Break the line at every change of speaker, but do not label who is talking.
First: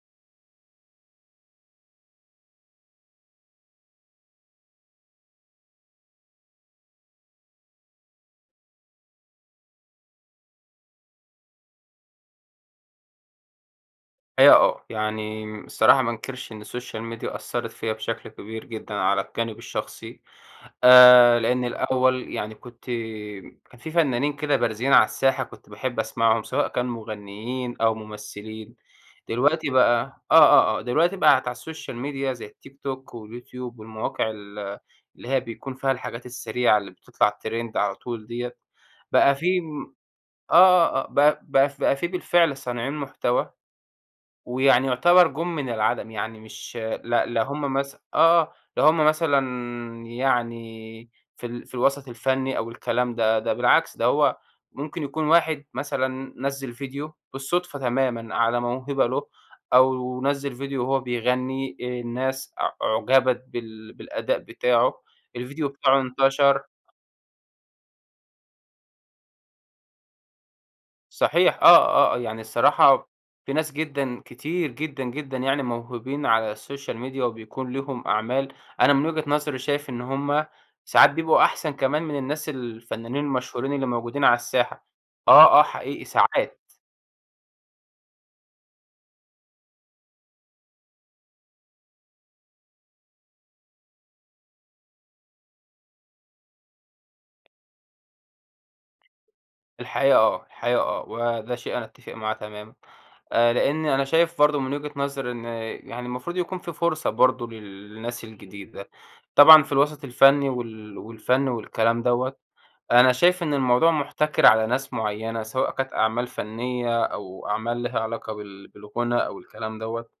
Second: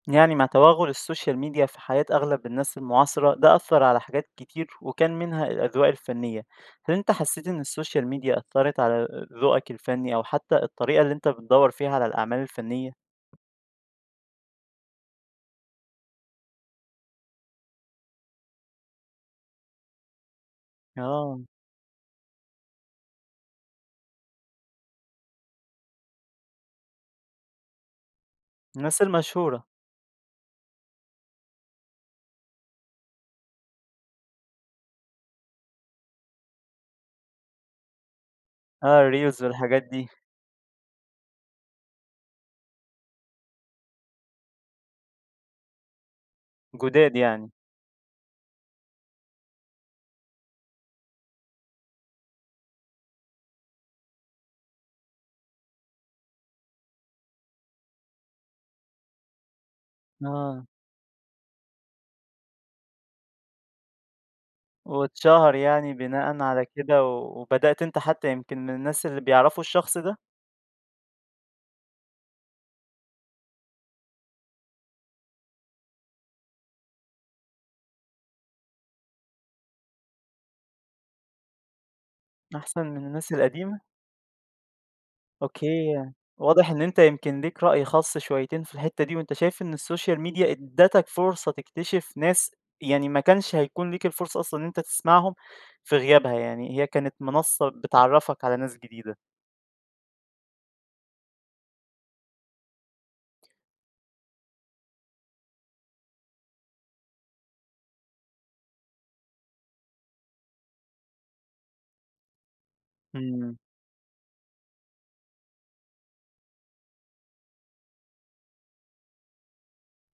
يعني مع تَوَغُّل الSocial Media في حياة أغلب الناس المُعاصَرة، ده أثَّر على حاجات كتير، وكان منها الأذواق الفنية، هل أنت حسّيت إن الSocial Media أثَّرَت على ال ذوقك الفني، أو حتّى الطريقة اللي أنت بتدَوَّر فيها على الأعمال الفنية؟
أيوه آه، يعني الصراحة ما أنكَرش إن الSocial Media أثَّرَت فيّا بشكل كبير جدًا على الجانب الشخصي، آآ
آه.
لإن الأول يعني كنت كان في فنانين كده بارزين على الساحة كنت باحب أسمعهُم، سواء كان مغنيين أو ممثّلين،
الناس المشهورة.
دلوقتي بقى آه، آه، آه، دلوقتي بقِت على الSocial Media زي التيك توك واليوتيوب والمواقع ال اللي هي بيكون فيها الحاجات السريعة اللي بتطلَع Trend على طول ديّة،
آه
بقى
الReels
في
والحاجات
م
دي.
آه، آه، آه، بقى بقى في بقى في بالفعل صانعين مُحتَوى، ويعني يعتبَر جُم من العدم، يعني مش ل
جُداد
لا
يعني.
هُم مث آه، آه، لا هُم مثلًا يعني في ال في الوسَط الفني أو الكلام ده، ده بالعكس ده هو ممكن يكون 1 مثلًا نَزَّل فيديو، بالصُدفة تمامًا على موهبة لُه، أو نَزَّل
آه.
فيديو وهو بيغَنّي، الناس أع أُعجبت بال بالأداء بتاعُه،
واتشهر
الفيديو
يعني
بتاعُه
بناءًا
انتشر
على كده، و وبدأت أنت حتّى يمكن من الناس اللي بيعرفوا الشخص ده؟
صحيح آه، آه، يعني الصراحة في ناس جدًا، كتير جدًا، جدًا، يعني موهوبين على الSocial Media وبيكون ليهُم أعمال، أنا من وجهة نظري شايف إن هُم، ساعات بيبقوا أحسن كمان من الناس
أحسن من
الفنانين
الناس
المشهورين
القديمة؟
اللي موجودين على الساحة، آه، آه،
أوكي،
حقيقي ساعات.
واضح إن أنت يمكن ليك رأي خاص شويتين في الحتّة دي، وأنت شايف إن الSocial Media إدَّتَك فرصة تكتشف ناس، يعني ما كانش هيكون ليك الفرصة أصلًا إن أنت تسمعهُم في غيابها، يعني هي كانت منصّة بتعَرَّفَك على ناس جديدة.
الحقيقة آه، الحقيقة آه، وده شيء أنا باتِّفق معاه تمامًا، آآ لأني أنا شايف برضه من وجهة نظري إن، يعني المفروض يكون في فُرصة برضه لل للناس الجديدة، طبعًا في الوسَط الفني وال والفن والكَلام دوّة، أنا شايف إن
إمم.
الموضوع مُحتَكَر على ناس معيّنة، سواء كانت أعمال فنية، أو أعمال ليها علاقة بال بالغُنا أو الكلام دوّة.